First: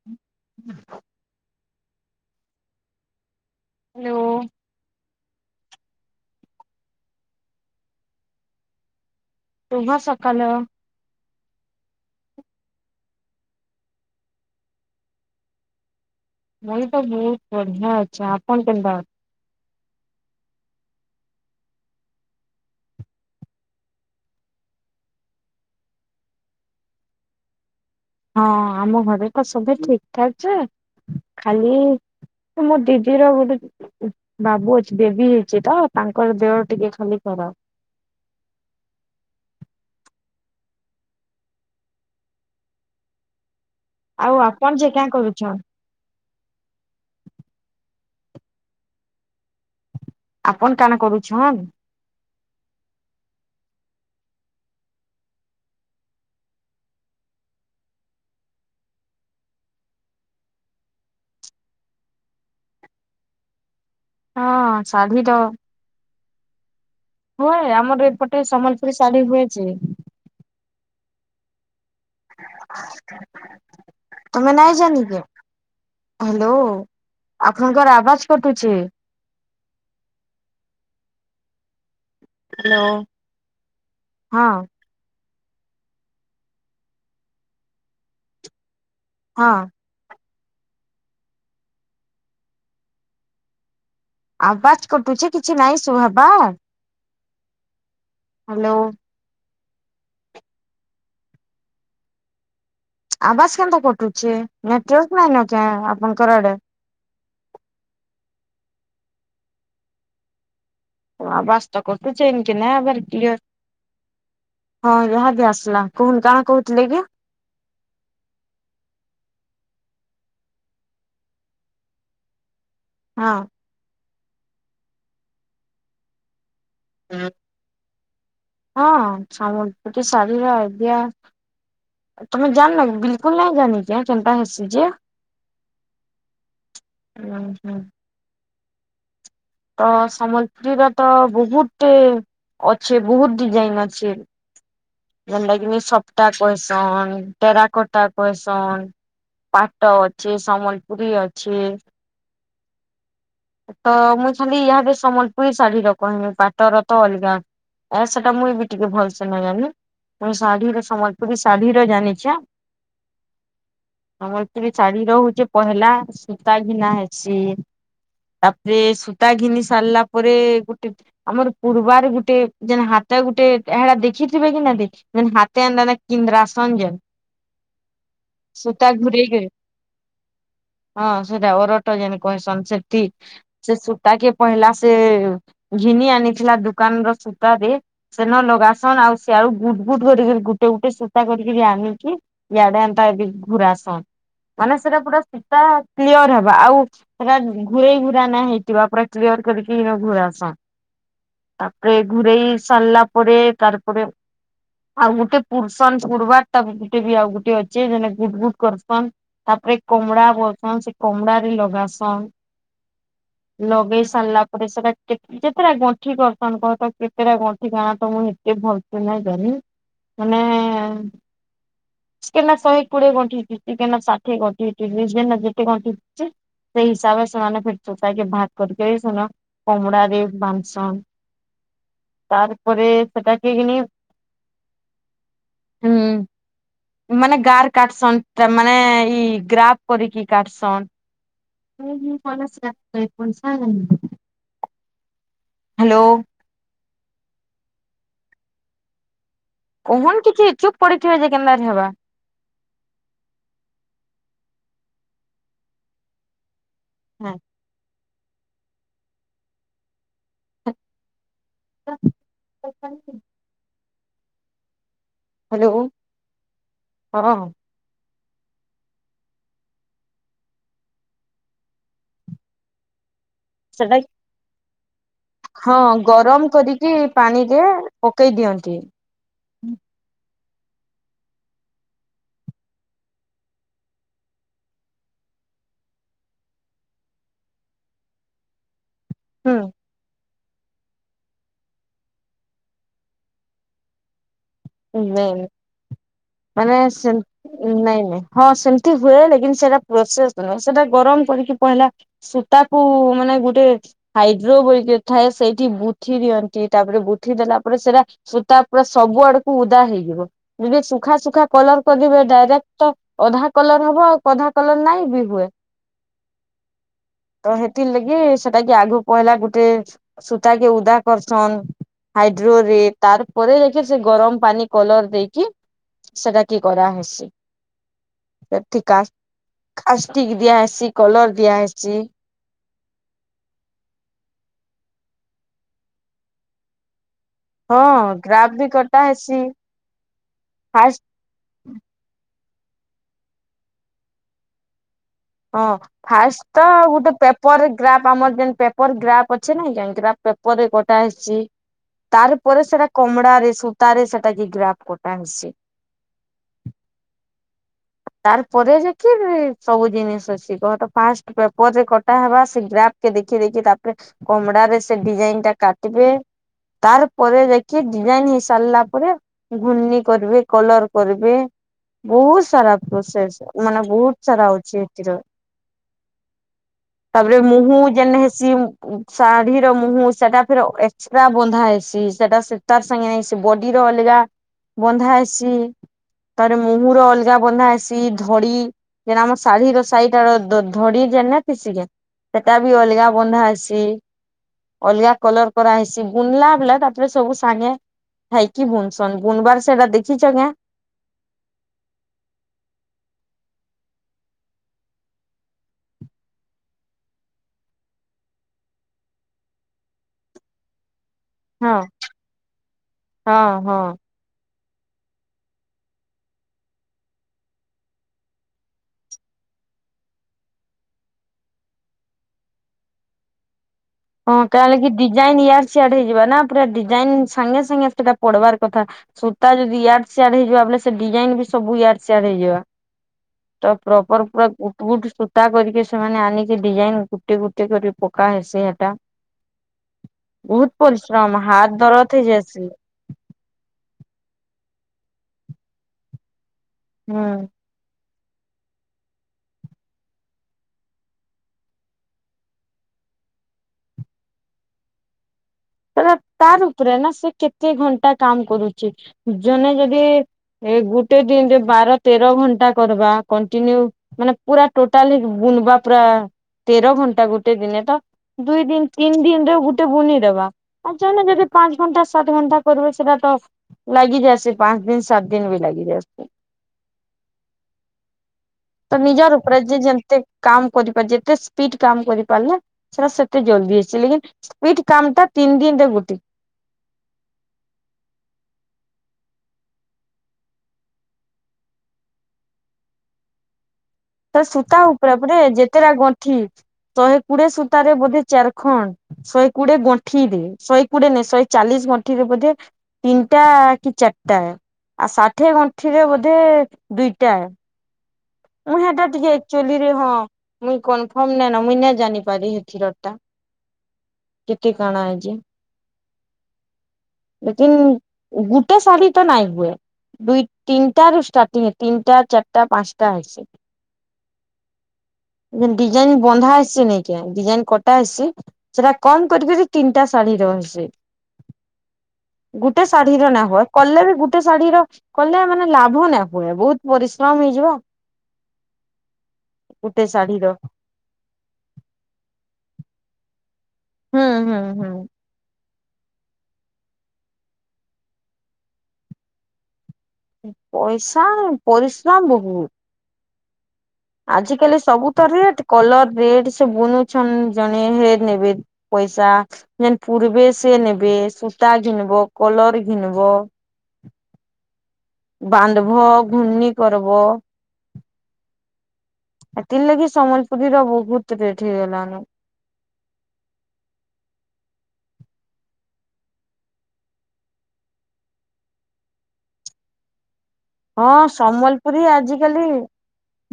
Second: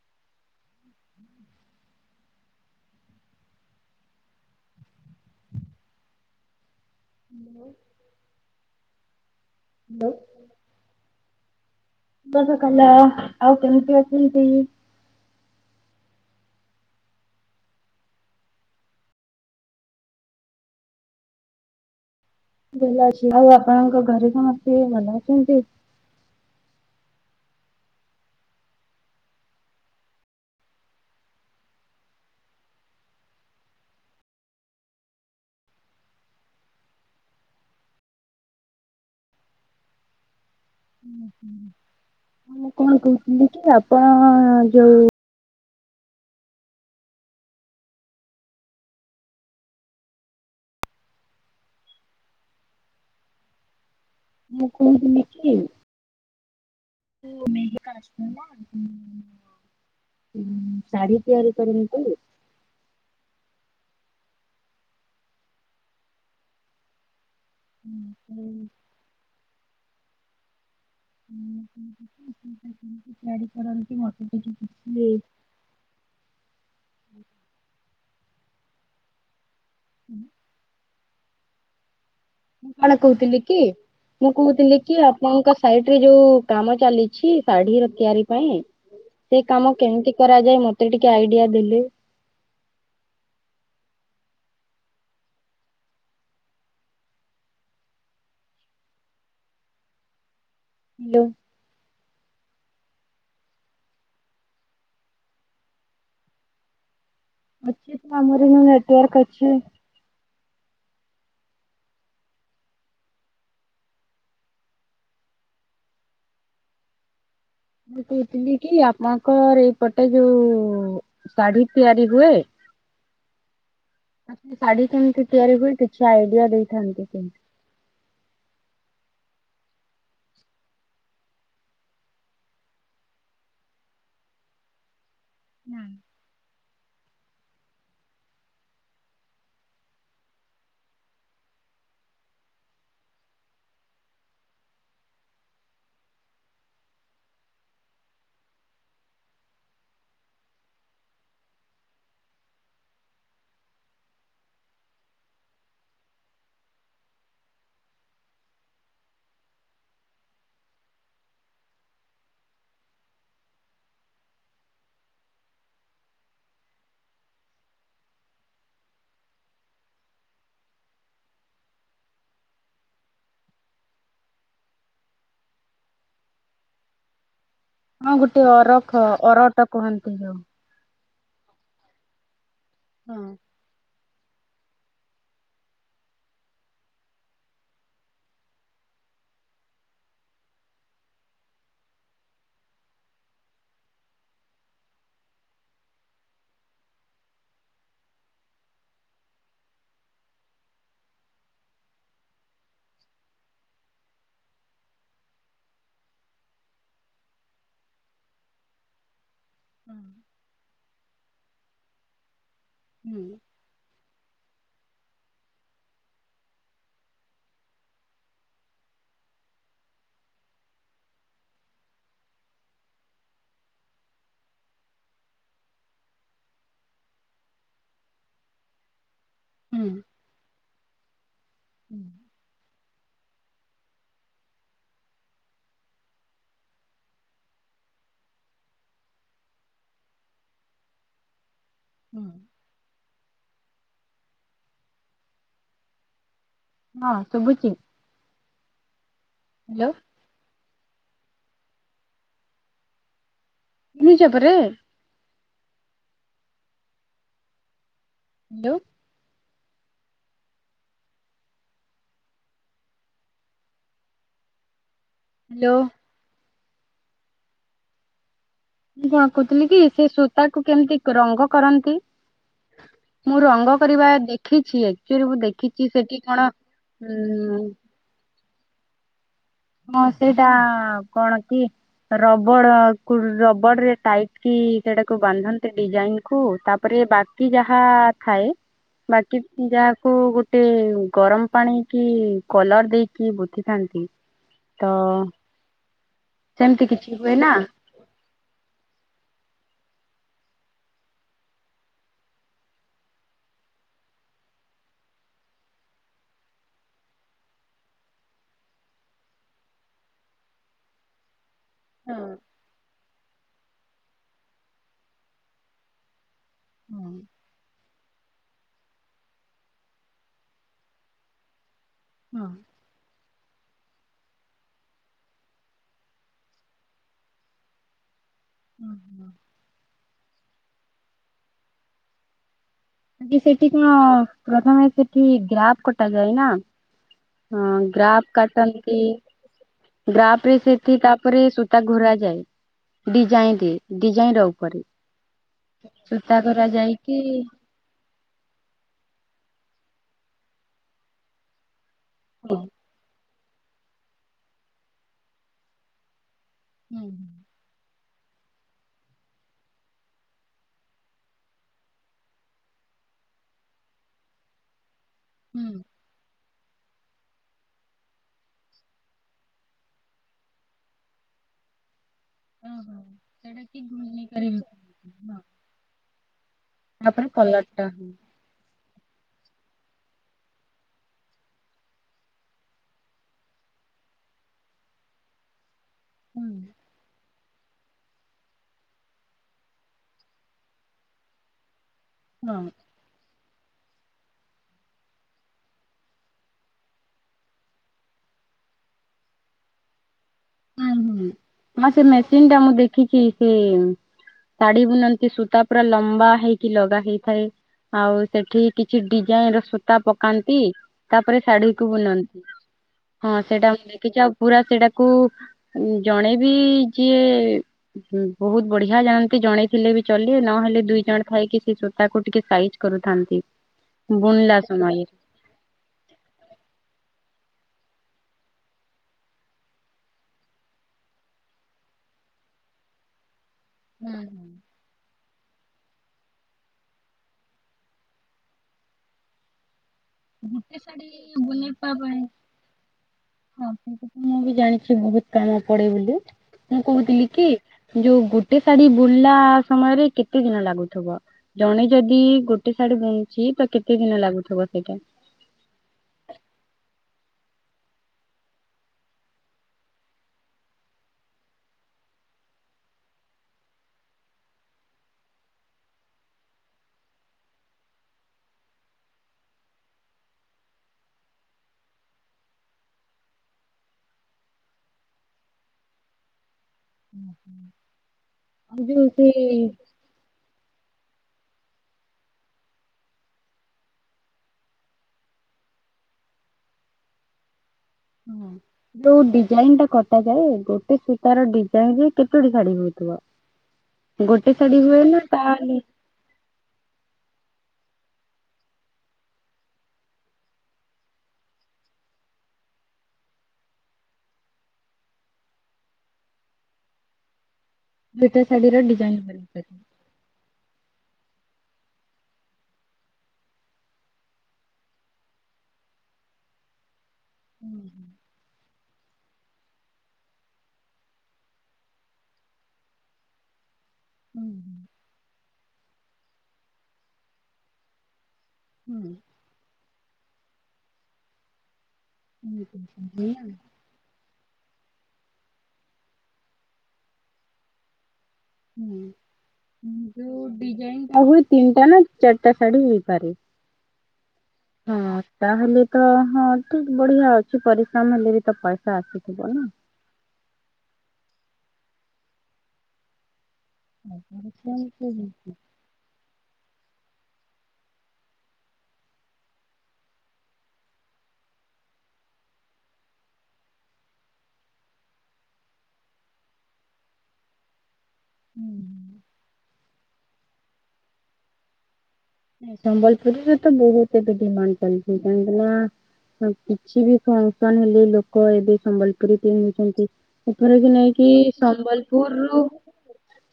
[unintelligible] Hello. [unintelligible] ସୁଭ hello ସକାଲ। ଶୁଭ ସକାଳ ଆଉ କେମିତି ଅଛନ୍ତି? ମୁଇଁ ତ ବହୁତ ବଢିଆ ଅଛି ଆପଣ କେନ୍ତା ଅଛନ୍ତି? ଭଲ ଅଛି ଆଉ ଆପଣଙ୍କ ଘରେ ସମସ୍ତେ ଭଲ ଅଛନ୍ତି? ହଁ ଆମ ଘରେ ତ ସବୁ ଠିକ୍ ଠାକ୍ ଯେ ଖାଲି ମୋ ଦିଦିର ଗୋଟେ ବାବୁ ଅଛି ବେବୀ ହେଇଚି ତ ତାଙ୍କର ଦେହ ଟିକେ ଖାଲି ଖରାପ। ମୁଁ କଣ କହୁଥିଲି କି ଆଉ ଆଉ ଆପଣ ଯେ କାଁ କରୁଛନ୍? ଆପଣ କାଣା କରୁଛନ୍? ମୁଁ କହୁଥିଲି କି [unintelligible] ହୁଁ ଶାଢୀ ତିଆରି କରିମିତି ହଁ ଶାଢ଼ୀ ତ ହୁଏ ଆମର ଏପଟେ ସମ୍ବଲପୁରୀ ଶାଢୀ ହୁଏ ଜେ। [unintelligible] ତିଆରି କରନ୍ତି ମତେ [unintelligible] ହାଲୋ ଆପଣଙ୍କର ଆବାଜ କଟୁଛେ। [unintelligible] ମୁଁ ହ୍ୟାଲୋ କାଣା କହୁଥିଲି କି! ମୁଁ ହଁ କହୁଥିଲି କି ଆପଣଙ୍କ ସାଇଟ ରେ ଯୋଉ କାମ ଚାଲିଛି ଶାଢୀ ର ତିଆରି ପାଇଁ ସେ ହଁ କାମ କେମିତି କରାଯାଏ ମତେ ଟିକେ ଆଇଡିଆ ଦେଲେ। ଆବାଜ କଟୁଛି କିଛି ନାଇଁ ସୁୁଭାବପା। ହାଲୋ! ହାଲୋ! ଆବାଜ୍‌ କେନ୍ତା କଟୁଛେ ନେଟୱର୍କ ନାହିଁ ନା କେଁ ଆପଣଙ୍କର ଆଡେ? ଏ ଟି ଆମର ନେଟୱର୍କ ଅଛି। [unintelligible] ଆବାଜ ତ କଟୁଛେ [unintelligible] କ୍ଳିଅର। ହଁ ଯାହା ବି ଆସିଲା କହନ୍ତୁ କଣ କହୁଥିଲେ କି? ମୁଁ କହୁଥିଲି କି ଆପଙ୍କର ଏଇପଟେ ଯୋଉ ଶାଢୀ ତିଆରି ହୁଏ। ହଁ। ଶାଢୀ କେମିତି ତିଆରି ହୁଏ କିଛି ଆଇଡିଆ ଦେଇଥାନ୍ତି କେମିତି। ହଁ ସମ୍ବଲପୁରୀ ଶାଢୀର ଆଇଡିଆ। ତୁମେ ଜାଣିନା କି ବିଲକୁଲ୍ ନାଇଁ ଜାଣି ଏନ୍ତି କେନ୍ତା ହେସି ଯେ। ହୁଁ। ହୁଁ ହୁଁ। ତ ସମ୍ବଲପୁରୀର ତ ବହୁତ ଅଛି ବହୁତ ଡିଜାଇନ୍ ଅଛି। ଯେନ୍ତା କିନି ସପ୍ତା କଏସନ୍ ଟେରା କୋଟା କଏସନ୍। ପାଟ ଅଛି, ସମ୍ବଲପୁରୀ ଅଛି। ତ ମୁଁ ଖାଲି ୟା ଭାବେ ସମ୍ବଲପୁରୀ ଶାଢୀର କହିବି ପାଟର ତ ଅଲଗା। ଏ ସେଟା ମୁଁ ବି ଟିକେ ଭଲସେ ନାଁ ଜାନି। ମୁଁ ଶାଢ଼ୀର ସମ୍ବଲପୁରୀ ଶାଢ଼ୀର ଜାଣିଛେ। ସମ୍ବଲପୁରୀ ଶାଢ଼ୀ ର ହଉଚି ପହେଲା ସୂତା ଘିନା ହେଇଛି। ତାପରେ ସୂତା ଘିନି ସାରିଲା ପରେ ଗୋଟେ ଆମର ପୂର୍ବାର ଗୁଟେ ଯେ ହାତ ଗୁଟେ ଏଡା ଦେଖିଥିବେ କି ନା ଦେଖି [unintelligible] ହଁ ଗୋଟେ ଅରଖ ଘୁରେଇକିରି ଅରଟ କୁହନ୍ତି ଯୋଉ। ହଁ ସେଟା ଓରଟ ଯେନ୍ କହିସନ୍ ସେଠି ହଁ ସେ ସୂତା କି ପୈଲ୍ଲା ସେ ଘିନି ଆଣିଥିଲା ଦୋକାନ ର ସୂତାରେ। ସେନ ଲଗାସନ୍ ଆଉ ସିଆଳୁ ବୁଟ ବୁଟ କରିକି ଗୁଟେ ଗୁଟେ ସୂତା କରିକିରି ଆଣିକି? ଇଆଡେ ଆନତା ବି ଘୁରାଇ ସନ୍ ମାନେ ସେଟା ପୁରା ସୂତା କ୍ଲିଅର୍ ହେବ ଆଉ ସେଟା ଘୁରେଇ ଘୁରାନା ହେଇଥିବା ପୁରା କ୍ଲିୟର୍ କରିକି ଘୁରା ସନ୍। ତାପରେ ଘୁରେଇ ସାରିଲା ପରେ ତାପରେ ଆଉ ଗୁଟେ ପୁରସନ୍ କୁରବାର ତା ଗୁଟେ ବି ଆଉ ଗୋଟେ ଅଛେ ଯେ ଗୁଟ ଗୁଟ କରୁସନ୍। ତାପରେ କମଳା ବସନ୍ ସେ କମଳା ରେ ଲଗାସନ୍। ହୁଁ। ଲଗେଇ ସାରିଲା ପରେ ସେଟା ଟିପ ଯେତେଟା ଗଣ୍ଠି କରସନ୍ କହତ କେତେଟା ଗଣ୍ଠି କଣ ତ ମୁଁ ଏତେ ଭଲସେ ନାଇଁ ଜାନି। ମାନେ କିନା ଶହେ କୋଡିଏ ଗଣ୍ଠି ହେଇଛି କିଏନା ଷାଠିଏ ଗଣ୍ଠି ହେଇଛି ଯେତେ ଗଣ୍ଠି ହେଛି। ସେହି ହିସାବେସ୍ ହୁଁ [unintelligible] ହୁଁ। ତାପରେ ସେଟା କେ ଗିନିବ୍ ହୁଁ ମାନେ ଗାଁର୍ କାଟସନ୍ ଟ ମାନେ ଏଇ ଗ୍ରାଫ କରିକି କାଟସନ୍। [unintelligible] ହ୍ୟାଲୋ। ହଁ ଶୁଭୁଚି। [unintelligible] ନିଜ ଉପରେ ହଁ। ହ୍ୟାଲୋ। ହ୍ୟାଲୋ ହ୍ୟାଲୋ ହଁ। କିଅଁ କହୁଥିଲି କି ସେ ସୂତା କୁ କେମିତି ରଙ୍ଗ କରନ୍ତି। ମୁଁ ରଙ୍ଗ ସେଟା କରିବା ଦେଖିଛି ଆକ୍ଚୁଆଲି୍ ମୁଁ ହଁ ଦେଖିଛି ସେଠି କଣ ଗରମ କରିକି ଉ ପାଣିରେ ପକେଇ ଦିଅନ୍ତି। ହଁ ସେଇଟା କଣ କି? ରବଡକୁ, ରବଡ ରେ ଟାଇଟ କି ସେଟାକୁ ବାନ୍ଧନ୍ତି ଡିଜାଇନ୍ କୁ ତାପରେ ବା ବାକି ଯାହା ଥାଏ ବାକି ହୁଁ ଯାହାକୁ ଗ ସେ ଗରମ ପାଣି କି କଲର୍ ଦେଇକି ଗୁତିଥାନ୍ତି। ନାଇଁ ମାନେ ସେମିତି ସେ କିଛି ହୁଏ ନା ନାଇଁ ନାଇଁ। ହଁ ସେମିତି ହୁଏ ଲିକିନ୍ ସେଇଟା ପ୍ରୋସେସ୍ ନୁହେଁ ସେଟା ଗରମ କରିକି ପହେଲା ସେଟାକୁ ମାନେ ଗୋଟେ ହାଇଡ୍ରୋ ବୋଲିକି ଥାଏ ସେଇଠି ବୁଥିି ଦିଅନ୍ତି ତାପରେ ବୁଥିି ଦେଲା ପରେ ସେଇଟା ସୂତା ପୁରା ସବୁ ଆଡକୁ ଉଦା ହେଇଯିବ ଯଦି ସୁଖା ସୁୁଖା କଲର ହଁ କରିବେ ଡାଇରେକ୍ଟ ତ ଅଧା କଲର ହବ ଆଉ ଅଧା କଲର ନାଇଁ ଏ ବି ହୁଏ। ହୁଁ [inaudible] ତ ହେଥି ଲାଗି ସେଟା କି ଆଗକୁ ପହିଲା ଗୋଟେ ସୂତା କି ଉଦା କରସନ। ହଁ। ହାଇଡ୍ରୋରେଟ। ତାର ପରେ ଦେଖି ସେ ଗରମ ପାନି କଲର ଦେଇକି ସେଟା କି କରାହସି। [inaudible] ସେଠିକା କାକ୍ଷ୍ଟିକ ଦିଆ ହେଇଛି କଲର ଦିଆ ହେଇଛି। ସେଠି କଣ ପ୍ରଥମେ ସେଠି ଗ୍ରାପ କଟା ଯାଏ ନା। ହଁ ଗ୍ରାଫ ବି କାଟନ୍ତି କଟା ହେସି ଗ୍ରାଫରେ ସେଟି ଫାଷ୍ଟ ତା ଉପରେ ସୂତା ଘୁରା ଯାଏ ଡିଜାଇନ ଡିଜାଇନ ର ଉପରେ। ହଁ ସୂତା ଫାଷ୍ଟ ତ ଘୋରା ଗୋଟେ ଯାଇକି ପେପର ଗ୍ରାପ୍ ଆମର ଯେମତି ପେପର ଗ୍ରାଫ୍ ଅଛି ନାହିଁ କାହିଁକ ଗ୍ରାପ ପେପରରେ କଟାହେଇଛି। ତାର ହଁ ପରେ ସେଟା କମଡାରେ ସୂତାରେ ସେଟା କି ଗ୍ରାଫ କଟା ହୋଇଛି। ହୁଁ [inaudible] ତାର ପରେ ଯେ କି ସବୁ ଜିନିଷ ଅଛି କହତ ଫାଷ୍ଟ ପେପର ରେ କଟା ହେବା ସେ ଗ୍ରା ଦେଖି ଦେଖି ତାପରେ କମଡାରେ ସେ ଡିଜାଇନ ଟା ହୁଁ କାଟିବ। ତାର ପରେ ଯାଇକି ଡିଜାଇନ ହେଇସାରିଲା ପରେ ଘୁର୍ଣ୍ଣ କରିବେ କଲର କରିବେ ବହୁତ ତାରା ଓହୋ ପ୍ରସେସ ସେଇଟା କି ମାନେ ବହୁତ ଘୁର୍ଣ୍ଣି ସାରା କରିବି ଅଛି ଏଥିର। ହଁ ତାପରେ କଲର ମୁହୁ ଟା ହୁଏ। ଯେନ ସି ଶାଢୀର ମୁହଁ ସେଟା ଫିର ଏକ୍ସଟ୍ରା ବନ୍ଧା ହେଇଛି ସେଟା ତାର ସାଙ୍ଗେ ନେଇସି ବଡିର ଅଲଗା ବନ୍ଧା ହେଇସି ହଁ ତାର ମୁହୁ ର ଅଲଗା ଜଗା ବନ୍ଧା ଆସି ଧଡି ଯେ ଆମ ଶାଢ଼ୀ ର ସାହିଟା ର ଧଡି ଯେନେତି ସେ ସେଟା ବି ହୁଁ ଅଲଗା ବନ୍ଧା ଅଛି। ଅଲଗା କଲର କରା ହେଇଛି ବୁନଲା ବୁଲା ତାପରେ ସବୁ ସାଙ୍ଗେ [unintelligible] ହଁ ହୁଁ ମ ସେ ମେସିନ୍ ଟା ମୁଁ ଦେଖିଛି ସେ ଶାଢୀ ବୁନନ୍ତି ସୂତା ପୁରା ଲମ୍ବା ହେଇକି ଲଗା ହେଇଥାଏ। ଆଉ ସେଠି କିଛି ଡିଜାଇନ ର ସୂତା ପକାନ୍ତି। ତାପରେ ହଁ ଶାଢୀକୁ ବୁନନ୍ତି ହଁ ସେଇଟା ମୁଁ ଦେଖିଛି ଆଉ ପୁରା ସେଟାକୁ ଜଣେ ବି ଯିଏ ହଁ ବହୁତ ବଢିଆ ଜାଣନ୍ତି ଜଣେଇଥିଲେ ବି ଚଲେ ନହେଲେ ଦୁଇ ଜଣ ଥାଇକି ସେ ସୂତା କୁ ଟିକେ ସାଇ କରୁଥାନ୍ତି। ହଁ ବୁଣିଲା କାଲେ କି ସମୟରେ ଡିଜାଇନ ଇଆଡ ସିଆଡ ହେଇଯିବା ନା ପୁରା ଡିଜାଇନ ସାଙ୍ଗେ ସାଙ୍ଗେ ସେଟା ପଡବାର କଥା। ସୂତା ଯଦି ଇଆଡ଼୍ ସିଆଡ଼୍ ହେଇଯିବା ବଲେ ସେ ଡିଜାଇନ୍ ବି ସବୁ ଇଆଡ଼୍ ସିଆଡ଼୍ ହେଇଯିବା। ତ ପ୍ରୋପର ପୁରା ବୁଟ ସୂତା କରିକି ସେମାନେ ଆନିକି ଡିଜାଇନ ଗୁଟେ ଗୁଟେ କରି ପକା ହେସି। ବହୁତ ପରିଶ୍ରମ ହାତ ଦରଦ ହେଇ ଯାଇସି। ହଁ ମୁଁ ବି ଜାଣିଛି ବହୁତ କାମ ପଡ଼େ ବୋଲି। ମୁଁ ହୁଁ କହୁଥିଲି କି ଯୋଉ ଗୋଟେ ଶାଢ଼ୀ ବୁଲିଲା ସମୟରେ କେତେ ଦିନ ଲାଗୁଥିବ? ଜଣେ ଯଦି ଗୋଟେ ଶାଢ଼ୀ ବୁଣୁଛି, ତ କେତେ ଦିନ ଲାଗୁଥିବ ସେଇଟା? ତ ତାର ଉପରେ ନା ସେ କେତେ ଘଣ୍ଟା କାମ କରୁଛି? ଜଣେ ଯଦି ଏ ଗୁଟେ ଦିନରେ ବାର ତେର ଘଣ୍ଟା କରିବା କଣ୍ଟିନ୍ୟୁ। ମାନେ ପୁରା ଟୋଟାଲି ବୁଣବା ପୁରା ତେର ଘଣ୍ଟା ଗୋଟେ ଦିନେ ତ ଦୁଇ ଦିନ ତିନି ଦିନରେ ଗୋଟେ ବୁନିଦବା। ଆଉ ଜନେ ଯଦି ପାଞ୍ଚ ଘଣ୍ଟା ସାତ ଘଣ୍ଟା କରିବ ସେଟ ତ ଲାଗିଯାଇସି ପାଞ୍ଚ ଦିନ ସାତ ଦିନ ବି ଲାଗିଯାଇସି। [inaudible] ଆଉ ତ ଯୋଉ ସେ ନିଜର ଉପରେ ଯେ ଯେମତି କାମ କରିପାର ଯେତେ ସ୍ପିଡ କାମ କରିପାରଲା ସେଟା ସେତେ ଜଲଦି ହେଇସି। ଲେକିନ୍ ସ୍ପିଡ୍ କାମ ଟା ତିନି ଦିନ ରେ ଗୁଟେ। ହୁଁ। ଯୋଉ ଡିଜାଇନ ଟା କଟା ଯାଏ, ଗୋଟେ ସୂତାର ଡିଜାଇନ ରେ କେତୋଟି ଶାଢ଼ୀ ହଉଥିବ? [inaudible] ତ ସୂତା ଶାଢୀ ହୁଏ ଉପରେ ନା ତା ପରେ ଯେତେଟା ଗଣ୍ଠି। ଶହେ କୋଡି଼ଏ ସୂତା ରେ ବୋଧେ ଚାର ଖଣ୍ଡ। ଶହେ କୋଡି଼ଏ ଗଣ୍ଠିରେ, ଶହେ କୋଡି଼ଏ ନେଇ ଶହେ ଚାଳିଶ ଗଣ୍ଠିରେ ବୋଧେ ତିନିଟା କି ଚାରିଟା। ଆଉ ଷାଠିଏ ଗଣ୍ଠିରେ ବୋଧେ ଦୁଇଟା। ଦୁଇଟା ମୁଁ ଶାଢୀର ହେଟା ଡିଜାଇନ ଟିକେ ଆକ୍ଚୁଆଲିରେ ବନିପାରେ। ହଁ ମୁଇ କନପର୍ମ ନାଇନ। ମୁଇଁ ନେଇ ଜାନିପାରି ହେଥିର ଟା। କେତେ କାଣା ଆଇଚେ? [inaudible] ଲେକିନ୍ ଗଟେ ଶାଢ଼ୀ ତ ନାଇଁ ହୁଏ। ଦୁଇ ତିନଟାରୁ ଷ୍ଟାର୍ଟିଂ। ତିନଟା ଚାରଟା ପାଞ୍ଚଟା ହେସ। ଜେନ୍ ଡିଜାଇନ ବନ୍ଧା ହେଇସି ନାଇଁ କାଏଁ? ଡିଜାଇନ କଟା ହେଇସି। ସେଟା କମ୍ କରିକରି ତିନିଟା ଶାଢ଼ୀ ରହିସି। ଗୋଟେ ଶାଢ଼ୀର ନା ହୁଏ। କଲେ ବି ଗୋଟେ ଶାଢ଼ୀ ର କଲେ ମାନେ ଲାଭ ନାଇ ହୁଏ। ବହୁତ୍ ପରିଶ୍ରମ ହେଇଯିବ। ଗୁଟେ ଶାଢୀର ଡିଜାଇନ ହୁଏ ତିନିଟା ନା ଚାରିଟା ଶାଢ଼ୀ ହେଇପାରେ। ହୁଁ ହୁଁ ହୁଁ। ହଁ। ତାହେଲେ ତ ହଁ ଠିକ୍ ବଢି଼ଆ ଅଛି। ପରିଶ୍ରମ ହେଲେ ବି ତ ପଇସା ଆସିଥିବ ନା। ପଇସା ପରିଶ୍ରମ ବହୁତ୍। ଆଜ କାଲି ସବୁ ତ ରେଟ୍। କଲର ରେଟ୍ ସେ ବୁନୁଛନ୍ ଜଣେ ହେ ନେବେ। ପଇସା ଯେନ୍ ପୂର୍ବେ ସେ ନେବେ ସୂତା ଘିନବ କଲର ଘିନବ। ବାନ୍ଧବୋ ଘୁର୍ଣ୍ଣି କରବ। ହୁଁ। ଏଥିର୍ ଲାଗି ସମ୍ବଲପୁରୀର ବହୁତ ରେଟ୍ ହେଇଗଲାନ। ସମ୍ବଲପୁରୀର ତ ବହୁତ୍ ଏବେ ଡିମାଣ୍ଡ ଚାଲିଛି। କାହିଁକି ନା କିଛି ବି ଫଙ୍କସନ୍ ହେଲେ ଲୋକ ଏବେ ସମ୍ବଲପୁରୀ ପିନ୍ଧୁଛନ୍ତି। ଏପର କି ନାଇ ହଁ କି ସମ୍ବଲପୁରୀ ସମ୍ବଲପୁରରୁୁ ଆଜିକାଲି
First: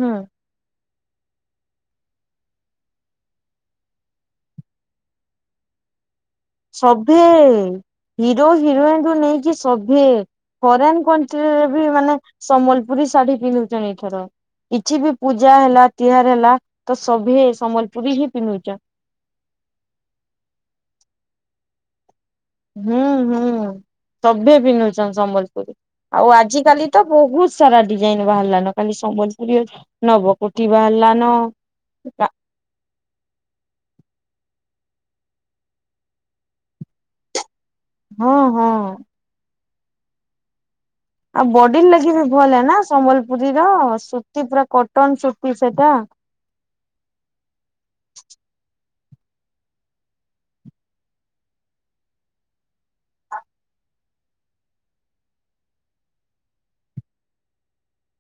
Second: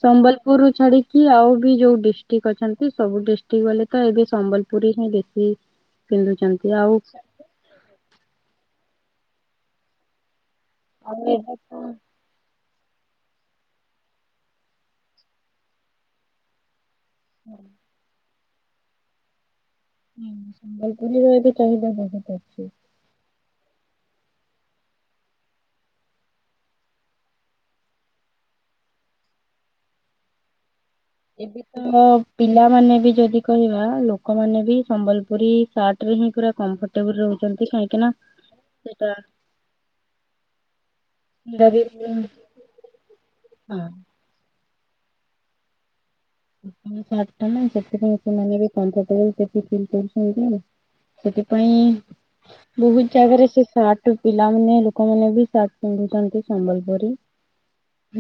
ହୁଁ ସମ୍ବଲପ ରୁ ଛାଡି଼କି ଆଉ ବି ଯୋଉ ଡିଷ୍ଟ୍ରିକ୍ ଅଛନ୍ତି ସବୁ ଡିଷ୍ଟ୍ରିକ ଗଲେ ତ ଏବେ ସମ୍ବଲପୁରୀ ହିଁ ବେଶୀ ପିନ୍ଧୁଛନ୍ତି ଆଉ ସବିଏ ହିରୋ ହିରୋଇନ୍ ରୁ ନେଇକି ସବିଏ ଫରେନ୍ କଣ୍ଟ୍ରିରେ ବି ମାନେ ସମ୍ବଲପୁରୀ ଶାଢୀ ପିନ୍ଧୁଛନ୍ତି ଏଥର କିଛି ବି ପୂଜା ହେଲା ତିହାର ହେଲା ତ ସଭିଏ ସମ୍ବଲପୁରୀ ହିଁ ପିନ୍ଧୁଛନ଼ ହୁଁ ସମ୍ବଲପୁରୀ ଏବେ ଚାହିଦା ବହୁତ୍ ଅଛି। ହୁଁ ହୁଁ ସଭିଏ ପିନ୍ଧୁଛନ୍ ସମ୍ବଲପୁରୀ ଆଉ ଆଜିକାଲି ତ ବହୁତ୍ ସାରା ଡିଜାଇନ୍ ବାହାରିଲାନ ଖାଲି ସମ୍ବଲପୁରୀ ଅଛି। ନବ କୋଟି ବାହାରିଲା। ଏବେ ତ ପିଲାମାନେ ବି ଯଦି କହିବା ଲୋକମାନେ ବି ସମ୍ବଲପୁରୀ ସାର୍ଟରେ ହିଁ ପୁରା କମ୍ଫର୍ଟ ରହୁଛନ୍ତି କାଇ ହଁ ହଁ ଆଉ ବଡି ର୍ ଲାଗି ବି ଭଲ ନା ସମ୍ବଲପୁରୀର ସୁତି ପୁରା କଟନ ସୁତି ସେଟା [unintelligible] ଟା ମାନ ସେଥିପାଇଁ ସେମାନେ ବି କମ୍ଫର୍ଟେବୁଲ ହେଇ ସେଥିପାଇଁ ବହୁତ୍ ଜାଗାରେ ସେ ସାର୍ଟ ପିଲାମାନେ ଲୋକମାନେ ବି ସାର୍ଟ ପିନ୍ଧୁଛନ୍ତି ସମ୍ବଲପୁରୀ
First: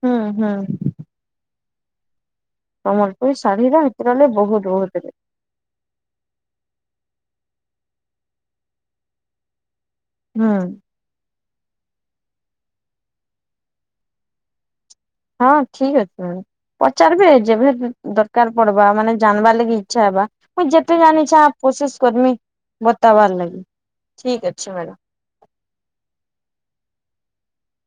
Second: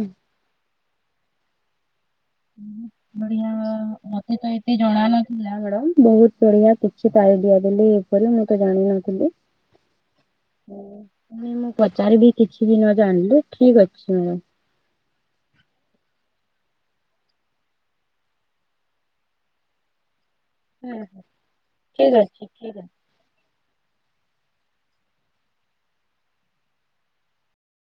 ହୁଁ ହୁଁ ସମ୍ବଲପୁରୀ ବଢିଆ ଶାଢୀର ହେଥିରଲେ ମୋତେ ତ ବହୁତ ଏତେ ବହୁତ ଯଣା ରେଟ। ନ ଥିଲା ହେଲା ମାଡ଼ମ ବହୁତ୍ ବଢିଆ କିଛି ପାଳି ଦିଆ ଦେଲି ଏପରି ମୁଁ ତ ଜାଣିନଥିଲି ହୁଁ ମୁଁ ପଚାରିବି କିଛି ବି ନ ଜାଣିଲି ଠିକ୍ ଅଛି ମ୍ୟାମ୍ ହଁ ଠିକ୍ ଅଛି ମ୍ୟାଡମ୍ ପଚାର୍ ବେ ଯେଭେ ଦରକାର ପଡବା ମାନେ ଜାଣିବା ଲାଗି ଇଚ୍ଛା ହେବା। ମୁଇଁ ଯେତେ ଜାଣିଛେ କୋଶିଶ୍ କରମି ବତାବାର୍ ଲାଗି ଠିକ୍ ଅଛେ ମ୍ୟାଡମ୍।